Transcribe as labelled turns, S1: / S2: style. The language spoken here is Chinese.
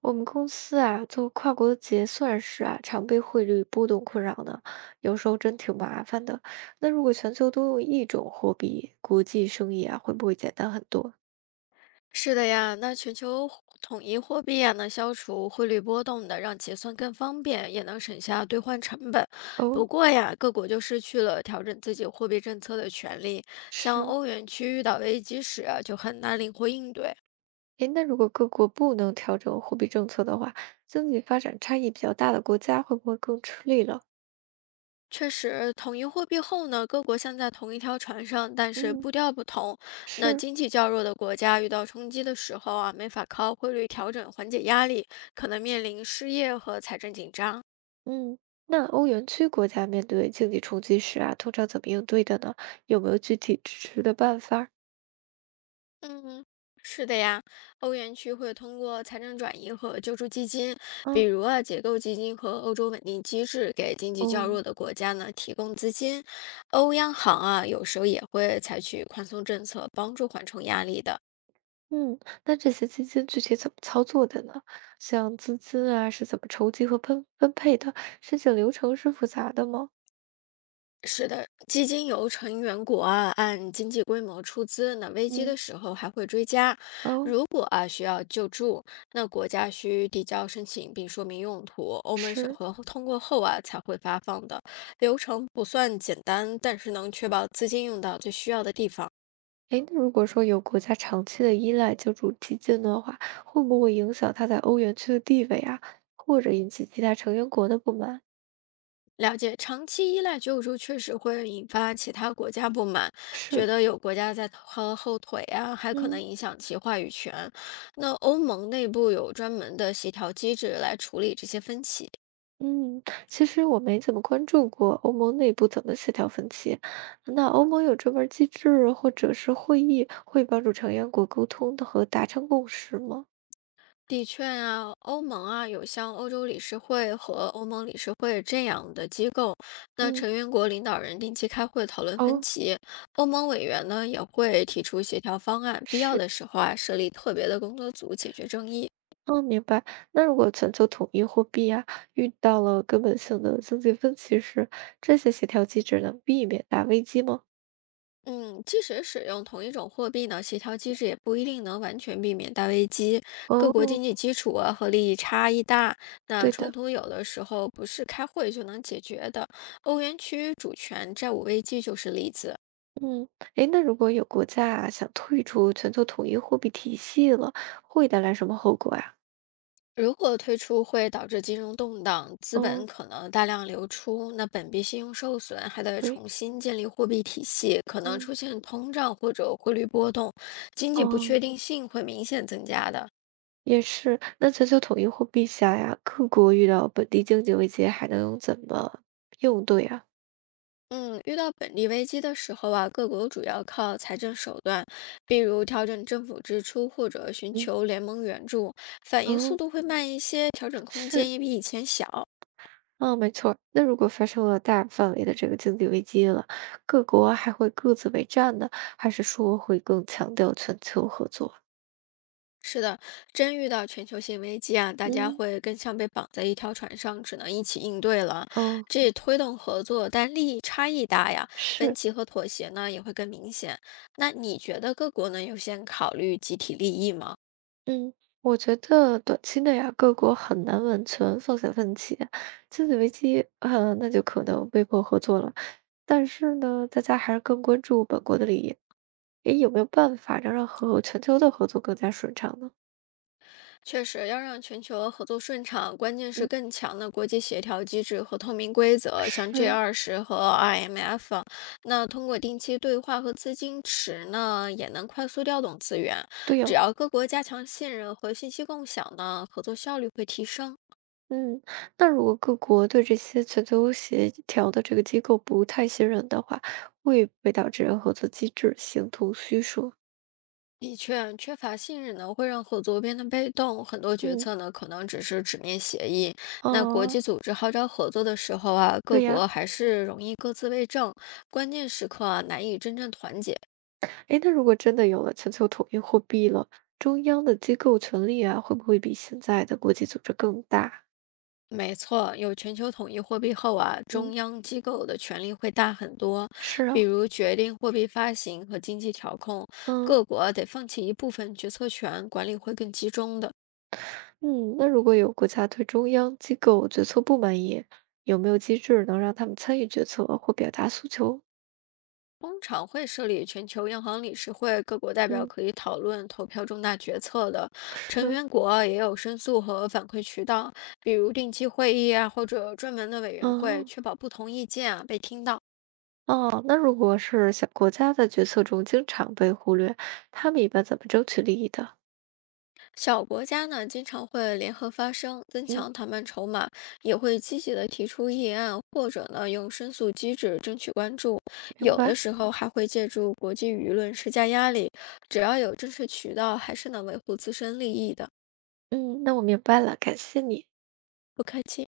S1: 我们公司啊，做跨国结算时啊，常被汇率波动困扰呢，有时候真挺麻烦的。那如果全球都用一种货币，国际生意啊，会不会简单很多？
S2: 是的呀，那全球统一货币呀，能消除汇率波动的，让结算更方便，也能省下兑换成本。不
S1: 哦，
S2: 过呀，各国就失去了调整自己货币政策的权利，像
S1: 是。
S2: 欧元区遇到危机时啊，就很难灵活应对。
S1: 诶，那如果各国不能调整货币政策的话，经济发展差异比较大的国家会不会更吃力了？
S2: 确实，统一货币后呢，各国像在同一条船上，但是
S1: 嗯，
S2: 步调不同。那
S1: 是。
S2: 经济较弱的国家遇到冲击的时候啊，没法靠汇率调整缓解压力，可能面临失业和财政紧张。
S1: 嗯，那欧元区国家面对经济冲击时啊，通常怎么应对的呢？有没有具体支持的办法儿？
S2: 嗯，是的呀，欧元区会通过财政转移和救助基金，比
S1: 嗯，
S2: 如啊结构基金和欧洲稳定机制，给经济
S1: 哦。
S2: 较弱的国家呢提供资金。欧央行啊有时候也会采取宽松政策，帮助缓冲压力的。
S1: 嗯，那这些基金具体怎么操作的呢？像资金啊，是怎么筹集和分配的？申请流程是复杂的吗？
S2: 是的，基金由成员国啊按经济规模出资，那危机的
S1: 嗯，
S2: 时候还会追加。
S1: 哦，
S2: 如果啊需要救助，那国家需递交申请并说明用途，欧盟审
S1: 是。
S2: 核后通过后啊才会发放的。流程不算简单，但是能确保资金用到最需要的地方。
S1: 诶，那如果说有国家长期的依赖救助基金的话，会不会影响它在欧元区的地位啊，或者引起其他成员国的不满？
S2: 了解，长期依赖救助确实会引发其他国家不满，觉
S1: 是，
S2: 得有国家在拖后腿啊，还可
S1: 嗯。
S2: 能影响其话语权。那欧盟内部有专门的协调机制来处理这些分歧。
S1: 嗯，其实我没怎么关注过欧盟内部怎么协调分歧。那欧盟有专门儿机制或者是会议，会帮助成员国沟通的和达成共识吗？
S2: 的确啊，欧盟啊有像欧洲理事会和欧盟理事会这样的机构，那
S1: 嗯，
S2: 成员国领导人定期开会讨论分
S1: 哦，
S2: 歧，欧盟委员呢也会提出协调方案，必要
S1: 是，
S2: 的时候啊设立特别的工作组解决争议。
S1: 哦，明白。那如果全球统一货币啊，遇到了根本性的经济分歧时，这些协调机制能避免大危机吗？
S2: 嗯，即使使用同一种货币呢，协调机制也不一定能完全避免大危机。各国
S1: 哦，
S2: 经济基础啊和利益差异大，那
S1: 对
S2: 冲
S1: 的。
S2: 突有的时候不是开会就能解决的。欧元区主权债务危机就是例子。
S1: 嗯，诶，那如果有国家啊想退出全球统一货币体系了，会带来什么后果呀？
S2: 如果退出会导致金融动荡，资本
S1: 哦，
S2: 可能大量流出，那本币信用受损，还得
S1: 对。
S2: 重新建立货币体系，可能
S1: 嗯，
S2: 出现通胀或者汇率波动，经济不
S1: 哦，
S2: 确定性会明显增加的。
S1: 也是。那全球统一货币下呀，各国遇到本地经济危机还能怎么应对啊？
S2: 嗯，遇到本地危机的时候啊，各国主要靠财政手段，比如调整政府支出或者寻
S1: 嗯，
S2: 求联盟援助，反应速
S1: 哦，
S2: 度会慢一些，调整空间
S1: 是，
S2: 也比以前小。
S1: 嗯，没错儿那如果发生了大范围的这个经济危机了，各国还会各自为战呢，还是说会更强调全球合作？
S2: 是的，真遇到全球性危机啊，大家
S1: 嗯，
S2: 会更像被绑在一条船上，只能一起应对了。
S1: 哦，
S2: 这也推动合作，但利益差异大呀，分
S1: 是。
S2: 歧和妥协呢也会更明显。那你觉得各国能优先考虑集体利益吗？
S1: 嗯，我觉得短期内啊，各国很难完全放下问题，经济危机，那就可能被迫合作了。但是呢，大家还是更关注本国的利益。诶，有没有办法让和全球的合作更加顺畅呢？
S2: 确实，要让全球合作顺畅，关键是
S1: 嗯，
S2: 更强的国际协调机制和透明规则，
S1: 是，
S2: 像 G
S1: 是，
S2: 二十和 IMF 啊，那通过定期对话和资金池呢，也能快速调动资源。
S1: 对
S2: 只
S1: 哦。
S2: 要各国加强信任和信息共享呢，合作效率会提升。
S1: 嗯，那如果各国对这些全球协调的这个机构不太信任的话，会不会导致合作机制形同虚设？
S2: 的确，缺乏信任呢，会让合作变得被动，很多决
S1: 嗯，
S2: 策呢可能只是纸面协议。那国
S1: 哦，
S2: 际组织号召合作的时候啊，
S1: 对
S2: 各
S1: 呀。
S2: 国还是容易各自为政，关键时刻啊难以真正团结。
S1: 诶，那如果真的有了全球统一货币了，中央的机构权力啊，会不会比现在的国际组织更大？
S2: 没错，有全球统一货币后啊，中
S1: 嗯
S2: 央机构的权力会大很多，
S1: 是
S2: 比
S1: 啊，
S2: 如决定货币发行和经济调控，
S1: 嗯
S2: 各国得放弃一部分决策权，管理会更集中的。
S1: 嗯，那如果有国家对中央机构决策不满意，有没有机制能让他们参与决策或表达诉求？
S2: 通常会设立全球央行理事会，各国代表
S1: 嗯，
S2: 可以讨论、投票重大决策的。成
S1: 是，
S2: 员国也有申诉和反馈渠道，比如定期会议啊，或者专门的委员会，
S1: 嗯
S2: 确保不同意见啊被听到。
S1: 哦，那如果是小国家在决策中经常被忽略，他们一般怎么争取利益的？
S2: 小国家呢，经常会联合发声，增
S1: 嗯，
S2: 强谈判筹码，也会积极的提出议案，或者呢用申诉机制争取关注。
S1: 明
S2: 有的
S1: 白。
S2: 时候还会借助国际舆论施加压力。只要有正式渠道，还是能维护自身利益的。
S1: 嗯，那我明白了，感谢你。
S2: 不客气。